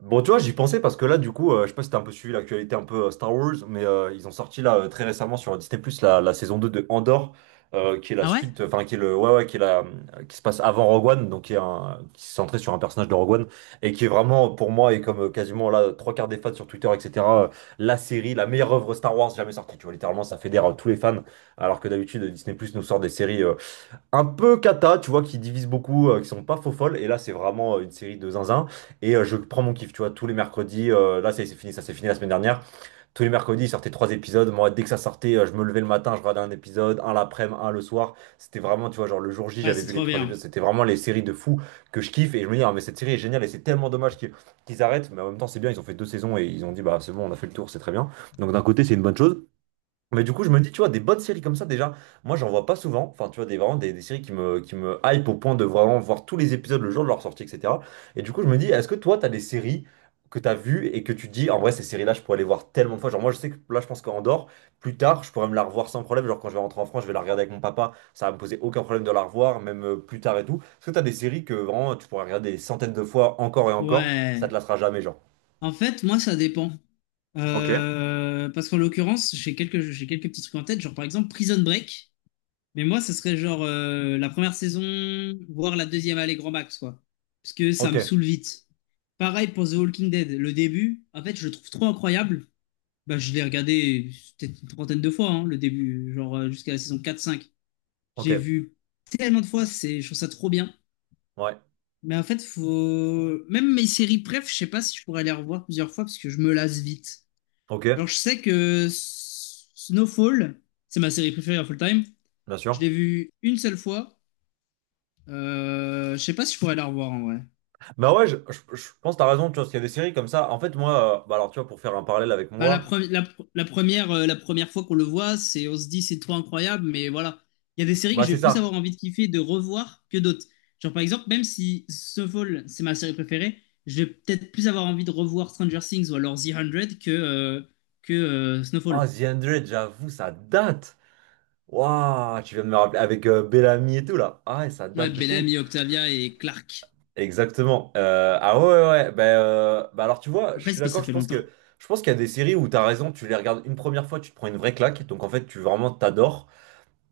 Bon, tu vois, j'y pensais parce que là, du coup, je sais pas si t'as un peu suivi l'actualité un peu Star Wars, mais ils ont sorti là très récemment sur Disney+, la saison 2 de Andor, qui est la Ah ouais? suite, enfin, qui est le, ouais, ouais, qui est la, qui se passe avant Rogue One, donc qui est un, qui se centré sur un personnage de Rogue One, et qui est vraiment, pour moi, et comme quasiment là, trois quarts des fans sur Twitter, etc., la série, la meilleure œuvre Star Wars jamais sortie, tu vois, littéralement, ça fédère tous les fans, alors que d'habitude, Disney+, nous sort des séries un peu cata, tu vois, qui divise beaucoup, qui sont pas faux folles. Et là, c'est vraiment une série de zinzin. Et je prends mon kiff, tu vois, tous les mercredis. Là, ça c'est fini, ça s'est fini la semaine dernière. Tous les mercredis, ils sortaient trois épisodes. Moi, dès que ça sortait, je me levais le matin, je regardais un épisode, un l'après-midi, un le soir. C'était vraiment, tu vois, genre le jour J, Ouais, j'avais c'est vu les trop trois bien. épisodes. C'était vraiment les séries de fous que je kiffe. Et je me dis, ah, mais cette série est géniale et c'est tellement dommage qu'ils arrêtent. Mais en même temps, c'est bien, ils ont fait deux saisons et ils ont dit, bah, c'est bon, on a fait le tour, c'est très bien. Donc d'un côté, c'est une bonne chose. Mais du coup, je me dis, tu vois, des bonnes séries comme ça, déjà, moi, j'en vois pas souvent. Enfin, tu vois, des, vraiment des séries qui me hype au point de vraiment voir tous les épisodes le jour de leur sortie, etc. Et du coup, je me dis, est-ce que toi, t'as des séries que t'as vues et que tu te dis, en vrai, ces séries-là, je pourrais les voir tellement de fois. Genre, moi, je sais que là, je pense qu'en dehors, plus tard, je pourrais me la revoir sans problème. Genre, quand je vais rentrer en France, je vais la regarder avec mon papa. Ça va me poser aucun problème de la revoir, même plus tard et tout. Est-ce que t'as des séries que vraiment, tu pourrais regarder des centaines de fois encore et encore, ça te Ouais. lassera jamais, genre? En fait, moi, ça dépend. Ok. Parce qu'en l'occurrence, j'ai quelques petits trucs en tête, genre par exemple Prison Break. Mais moi, ça serait genre la première saison, voire la deuxième, allez, grand max, quoi. Parce que ça Ok, me saoule vite. Pareil pour The Walking Dead. Le début, en fait, je le trouve trop incroyable. Bah, je l'ai regardé peut-être une trentaine de fois, hein, le début, genre jusqu'à la saison 4-5. J'ai ok, vu tellement de fois, c'est, je trouve ça trop bien. ouais, Mais en fait, faut... Même mes séries préf, je sais pas si je pourrais les revoir plusieurs fois parce que je me lasse vite. Genre, ok, je sais que Snowfall, c'est ma série préférée of all time. bien Je l'ai sûr. vue une seule fois. Je sais pas si je pourrais la revoir en vrai. Bah ouais, je pense que t'as raison, tu vois, parce qu'il y a des séries comme ça. En fait, moi, bah alors tu vois, pour faire un parallèle avec Bah, la, moi, pre- la, pr- la première fois qu'on le voit, c'est on se dit c'est trop incroyable, mais voilà. Il y a des séries que bah je c'est vais plus ça. avoir envie de kiffer, de revoir que d'autres. Genre par exemple, même si Snowfall, c'est ma série préférée, je vais peut-être plus avoir envie de revoir Stranger Things ou alors The 100 que Ah, Snowfall. The 100, j'avoue, ça date. Waouh, tu viens de me rappeler avec Bellamy et tout là. Ah ouais, ça Ouais, date de fou. Bellamy, Octavia et Clark. Exactement. Ah ouais, ouais, ouais. Bah, bah alors tu vois, je Après, suis c'est parce que d'accord, ça je fait pense longtemps. que je pense qu'il y a des séries où t'as raison, tu les regardes une première fois, tu te prends une vraie claque, donc en fait, tu vraiment t'adores.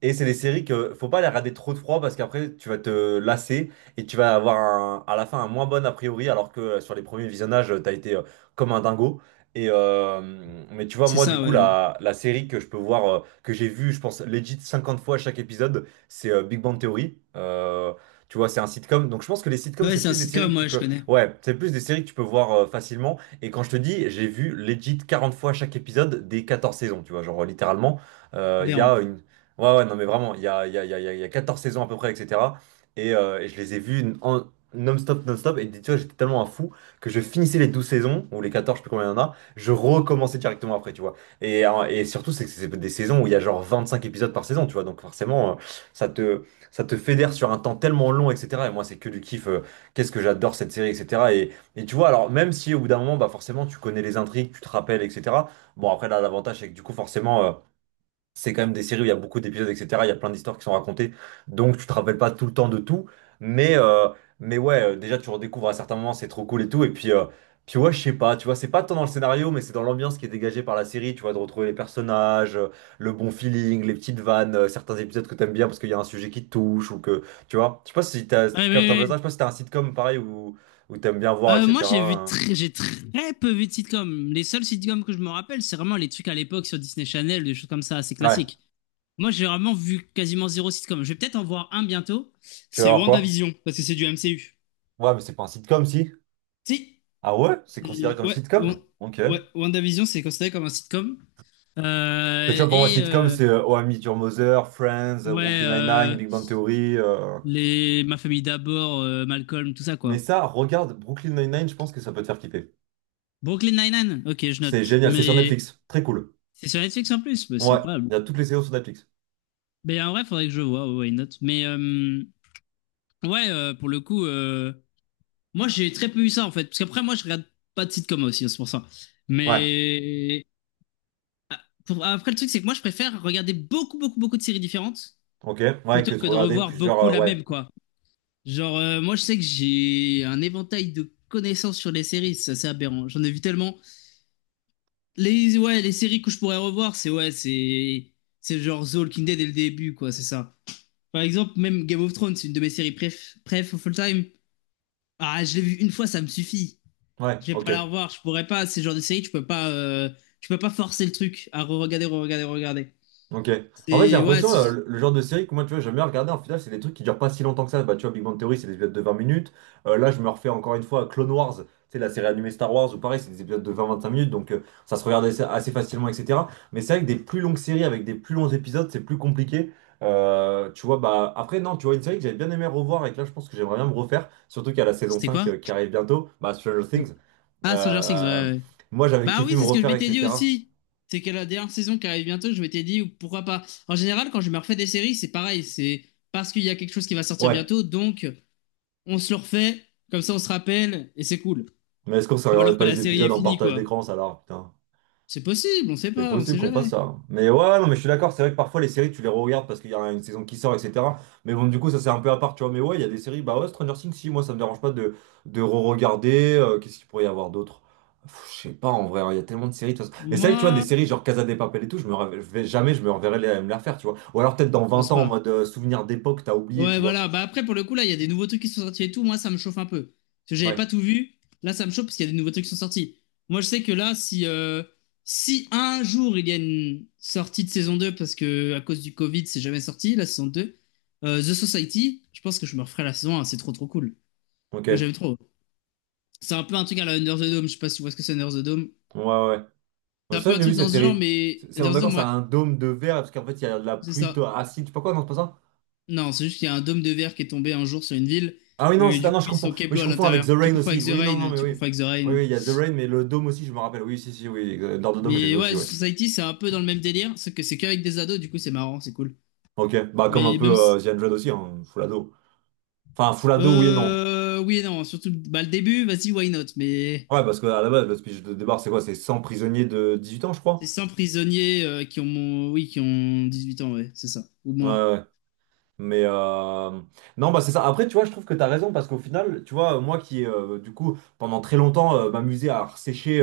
Et c'est des séries que faut pas les regarder trop de froid parce qu'après tu vas te lasser et tu vas avoir à la fin un moins bon a priori alors que sur les premiers visionnages t'as été comme un dingo. Et mais tu vois C'est moi du ça, coup ouais. la série que je peux voir que j'ai vue je pense legit 50 fois chaque épisode c'est Big Bang Theory. Tu vois c'est un sitcom donc je pense que les sitcoms Ouais, c'est c'est un plus des séries sitcom, que tu ouais, je peux connais. ouais c'est plus des séries que tu peux voir facilement et quand je te dis j'ai vu legit 40 fois chaque épisode des 14 saisons tu vois genre littéralement il y a Aberrant. une Ouais, ouais, non, mais vraiment, il y a, il y a, il y a, il y a il y a 14 saisons à peu près, etc. Et je les ai vues en non-stop, non-stop. Et tu vois, j'étais tellement un fou que je finissais les 12 saisons, ou les 14 je sais plus combien il y en a, je recommençais directement après, tu vois. Et surtout, c'est que c'est des saisons où il y a genre 25 épisodes par saison, tu vois. Donc forcément, ça te, ça te fédère sur un temps tellement long, etc. Et moi, c'est que du kiff. Qu'est-ce que j'adore cette série, etc. Et tu vois, alors, même si au bout d'un moment, bah forcément, tu connais les intrigues, tu te rappelles, etc. Bon, après, là, l'avantage, c'est que du coup, forcément. C'est quand même des séries où il y a beaucoup d'épisodes, etc. Il y a plein d'histoires qui sont racontées, donc tu te rappelles pas tout le temps de tout. Mais, euh, mais ouais, déjà tu redécouvres à certains moments, c'est trop cool et tout. Et puis ouais, je sais pas, tu vois, c'est pas tant dans le scénario, mais c'est dans l'ambiance qui est dégagée par la série, tu vois, de retrouver les personnages, le bon feeling, les petites vannes, certains épisodes que t'aimes bien parce qu'il y a un sujet qui te touche ou que, tu vois. Je sais pas si t'as, si tu Ouais, captes un oui, peu ça, je oui. sais pas si t'as un sitcom pareil où t'aimes bien voir, Moi, etc. J'ai très peu vu de sitcoms. Les seuls sitcoms que je me rappelle, c'est vraiment les trucs à l'époque sur Disney Channel, des choses comme ça, c'est Ouais, classique. Moi, j'ai vraiment vu quasiment zéro sitcom. Je vais peut-être en voir un bientôt. tu vas C'est voir quoi? WandaVision, parce que c'est du MCU. Ouais, mais c'est pas un sitcom si. Si, Ah ouais? C'est considéré comme ouais, sitcom? Ok. ouais, WandaVision, c'est considéré comme un sitcom. Tu Euh, vois, pour moi, et sitcom, euh, c'est Oh, I Met Your Mother, Friends, ouais, Brooklyn Nine-Nine, euh, Big Bang Theory. les Ma famille d'abord, Malcolm, tout ça Mais quoi. ça, regarde Brooklyn Nine-Nine, je pense que ça peut te faire kiffer. Brooklyn Nine-Nine, ok, je C'est note. génial, c'est sur Mais Netflix. Très cool. c'est sur Netflix en plus, mais c'est Ouais, incroyable. il y a toutes les séries sur Netflix. Mais en vrai, faudrait que je vois, ouais, why not. Mais ouais, pour le coup, moi j'ai très peu eu ça en fait. Parce qu'après, moi je regarde pas de sitcom aussi, hein, c'est pour ça. Ouais, Mais après, le truc, c'est que moi je préfère regarder beaucoup, beaucoup, beaucoup de séries différentes ok. Ouais, plutôt que tu que de regardais revoir plusieurs. beaucoup la Ouais, même, quoi. Genre, moi je sais que j'ai un éventail de connaissances sur les séries, c'est assez aberrant. J'en ai vu tellement. Les séries que je pourrais revoir, c'est ouais, c'est genre The Walking Dead dès le début, quoi, c'est ça. Par exemple, même Game of Thrones, c'est une de mes séries préf of all time. Ah, je l'ai vu une fois, ça me suffit. ouais, Je vais ok. pas la revoir, je pourrais pas. C'est le genre de série, tu peux pas forcer le truc à re-regarder, re-regarder, re-regarder. Ok. En fait, j'ai C'est ouais, l'impression, c'est- le genre de série que moi, tu vois, j'aime bien regarder, en final, c'est des trucs qui durent pas si longtemps que ça. Bah, tu vois, Big Bang Theory, c'est des épisodes de 20 minutes. Là, je me refais encore une fois Clone Wars, tu sais, la série animée Star Wars, ou pareil, c'est des épisodes de vingt-vingt-cinq minutes, donc ça se regarde assez facilement, etc. Mais c'est vrai que des plus longues séries avec des plus longs épisodes, c'est plus compliqué. Tu vois, bah, après, non, tu vois, une série que j'avais bien aimé revoir et que là, je pense que j'aimerais bien me refaire, surtout qu'il y a la saison c'était 5 quoi? Qui arrive bientôt, bah, Stranger De- Things. Ah, Stranger Things, ouais, Euh, ouais. Moi, j'avais Bah kiffé oui, me c'est ce que je refaire, m'étais dit etc. aussi. C'est qu'à la dernière saison qui arrive bientôt, je m'étais dit pourquoi pas. En général, quand je me refais des séries, c'est pareil. C'est parce qu'il y a quelque chose qui va sortir Ouais, bientôt, donc on se le refait. Comme ça, on se rappelle et c'est cool. mais est-ce qu'on se Ou alors regardait que pas la les série est épisodes en finie, partage quoi. d'écran, ça là, putain. C'est possible, on sait C'est pas, on possible sait qu'on fasse jamais. ça. Hein. Mais ouais, non, mais je suis d'accord, c'est vrai que parfois les séries, tu les regardes parce qu'il y a une saison qui sort, etc. Mais bon, du coup, ça c'est un peu à part, tu vois. Mais ouais, il y a des séries, bah ouais, Stranger Things, si, moi ça me dérange pas de re-regarder. Qu'est-ce qu'il pourrait y avoir d'autre? Pff, je sais pas, en vrai, hein, il y a tellement de séries, de toute façon. Mais c'est vrai que tu vois, des Moi, séries genre Casa de Papel et tout, je vais jamais, je me reverrai les, me les refaire, tu vois. Ou alors peut-être dans je 20 pense ans, en pas. mode souvenir d'époque, t'as oublié, tu Ouais, vois. voilà. Bah après, pour le coup, là, il y a des nouveaux trucs qui sont sortis et tout. Moi, ça me chauffe un peu. Parce que j'avais Ouais, pas tout vu. Là, ça me chauffe parce qu'il y a des nouveaux trucs qui sont sortis. Moi, je sais que là, si, un jour il y a une sortie de saison 2 parce que à cause du Covid, c'est jamais sorti, la saison 2 The Society, je pense que je me referai la saison 1. C'est trop, trop cool. Moi, ok. j'aime trop. C'est un peu un truc à la Under the Dome. Je sais pas si tu vois ce que c'est Under the Dome. Ouais, ouais. C'est Ouais, un ça, peu je un l'ai vu truc dans cette ce genre, série. mais On est Under the d'accord, Dome, ça ouais, a un dôme de verre parce qu'en fait, il y a de la c'est pluie ça. Acide. Je sais pas quoi, non, c'est pas ça? Non, c'est juste qu'il y a un dôme de verre qui est tombé un jour sur une ville. Ah oui, non, Et c'est ah, du non, coup, je ils confonds. sont Oui, Keblo je à confonds avec l'intérieur. The Tu Rain confonds avec aussi. The Oui, non, non, Rain. mais Tu confonds oui. avec The Oui, Rain. oui, il y a The Rain, mais le dôme aussi, je me rappelle. Oui, si, si, oui. Dans le dôme, j'ai vu Mais ouais, aussi, The oui. Society, c'est un peu dans le même délire. C'est que c'est qu'avec des ados. Du coup, c'est marrant. C'est cool. Ok, bah comme un Mais peu même si. The 100 aussi, hein, full ado. Enfin, full ado, oui et non. Oui et non. Surtout bah, le début, vas-y, why not? Mais Ouais, parce que à la base, le speech de départ, c'est quoi? C'est 100 prisonniers de 18 ans, je c'est crois. 100 prisonniers oui, qui ont 18 ans, ouais. C'est ça. Ou Ouais, moins. ouais. Mais non, bah c'est ça. Après, tu vois, je trouve que tu as raison parce qu'au final, tu vois, moi qui, du coup, pendant très longtemps, m'amusais à sécher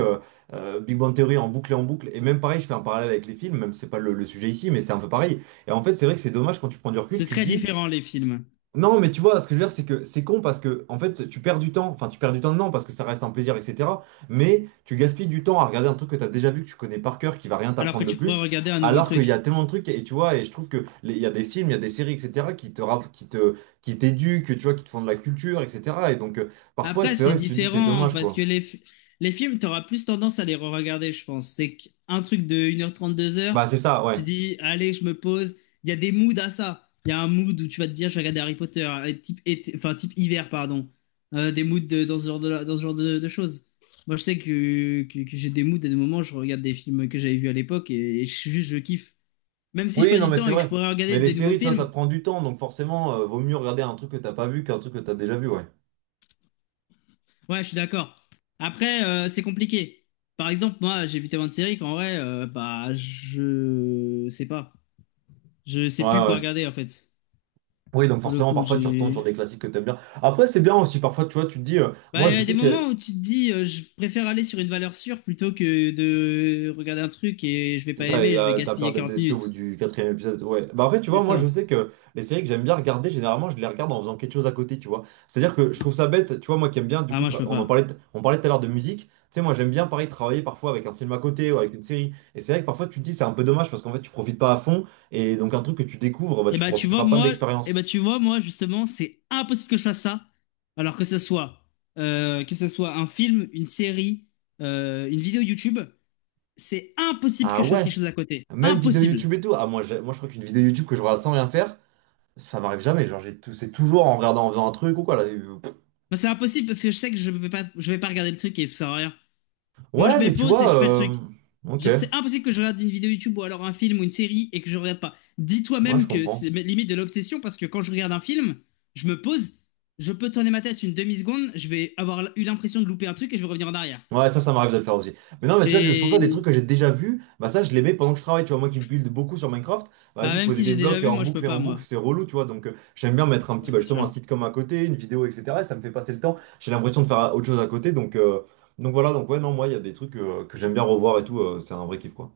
Big Bang Theory en boucle, et même pareil, je fais un parallèle avec les films, même si c'est pas le sujet ici, mais c'est un peu pareil. Et en fait, c'est vrai que c'est dommage quand tu prends du recul, C'est tu te très dis. différent, les films. Non, mais tu vois, ce que je veux dire, c'est que c'est con parce que, en fait, tu perds du temps. Enfin, tu perds du temps, non, parce que ça reste un plaisir, etc. Mais tu gaspilles du temps à regarder un truc que tu as déjà vu, que tu connais par cœur, qui va rien Alors t'apprendre que de tu pourrais plus, regarder un nouveau alors qu'il y a truc. tellement de trucs, et tu vois, et je trouve que il y a des films, il y a des séries, etc., qui te, rapp- qui te, qui t'éduquent, tu vois, qui te font de la culture, etc. Et donc, parfois, Après, c'est vrai c'est que si tu te dis, c'est différent dommage, parce quoi. que les films, tu auras plus tendance à les re-regarder, je pense. C'est qu'un truc de 1h30, 2h, Bah, c'est ça, ouais. tu dis, allez, je me pose. Il y a des moods à ça. Il y a un mood où tu vas te dire, je vais regarder Harry Potter, type, enfin, type hiver, pardon. Des moods dans ce genre de, dans ce genre de choses. Moi, je sais que j'ai des moods et des moments, où je regarde des films que j'avais vus à l'époque et juste, je kiffe. Même si je Oui, perds non, du mais temps c'est et que je vrai. pourrais Mais regarder les des nouveaux séries, tu vois, ça te films. prend du temps, donc forcément, vaut mieux regarder un truc que t'as pas vu qu'un truc que t'as déjà vu, ouais. Ouais, je suis d'accord. Après, c'est compliqué. Par exemple, moi, j'ai vu tellement de séries qu'en vrai, bah, je sais pas. Je sais Ouais, plus quoi ouais. regarder, en fait. Oui, donc Pour le forcément, coup, parfois, tu retombes sur j'ai. des classiques que t'aimes bien. Après, c'est bien aussi, parfois, tu vois, tu te dis, Bah, moi, il y je a des sais moments que. où tu te dis, je préfère aller sur une valeur sûre plutôt que de regarder un truc et je vais C'est pas ça, et, aimer, je vais t'as peur gaspiller d'être 40 déçu au bout minutes. du quatrième épisode. Ouais. Bah après, tu C'est vois, moi, je ça. sais que les séries que j'aime bien regarder, généralement, je les regarde en faisant quelque chose à côté, tu vois. C'est-à-dire que je trouve ça bête, tu vois, moi qui aime bien, du Ah, coup, moi, je peux on en pas. parlait, on parlait tout à l'heure de musique. Tu sais, moi, j'aime bien, pareil, travailler parfois avec un film à côté ou avec une série. Et c'est vrai que parfois, tu te dis, c'est un peu dommage parce qu'en fait, tu profites pas à fond. Et donc, un truc que tu découvres, bah, Et tu bah, tu vois, profiteras pas de moi, et bah, l'expérience. tu vois, moi, justement, c'est impossible que je fasse ça. Alors que ce soit un film, une série, une vidéo YouTube. C'est impossible que Ah je fasse quelque ouais, chose à côté. même vidéo Impossible. YouTube et tout. Ah, moi, moi, je crois qu'une vidéo YouTube que je regarde sans rien faire. Ça m'arrive jamais, genre c'est toujours en regardant, en faisant un truc ou quoi là. Pff. Bah, c'est impossible parce que je sais que je vais pas regarder le truc et ça sert à rien. Moi, je Ouais, mets mais tu pause et vois, je fais le truc. Ok, Genre, c'est impossible que je regarde une vidéo YouTube ou alors un film ou une série et que je regarde pas. Dis-toi ouais, je même que c'est comprends. limite de l'obsession parce que quand je regarde un film, je me pose, je peux tourner ma tête une demi-seconde, je vais avoir eu l'impression de louper un truc et je vais revenir en arrière. Ouais, ça m'arrive de le faire aussi. Mais non, mais tu vois, c'est pour ça des trucs Et que j'ai déjà vus, bah ça, je les mets pendant que je travaille. Tu vois, moi qui build beaucoup sur Minecraft, bah, bah, vas-y, même poser si des j'ai déjà blocs vu, en moi, je boucle peux et en pas, boucle, moi. c'est relou, tu vois. Donc, j'aime bien mettre un petit, Ouais, bah, c'est justement, un sûr. sitcom à côté, une vidéo, etc. et ça me fait passer le temps. J'ai l'impression de faire autre chose à côté, donc voilà. Donc, ouais, non, moi, il y a des trucs que j'aime bien revoir et tout, c'est un vrai kiff, quoi.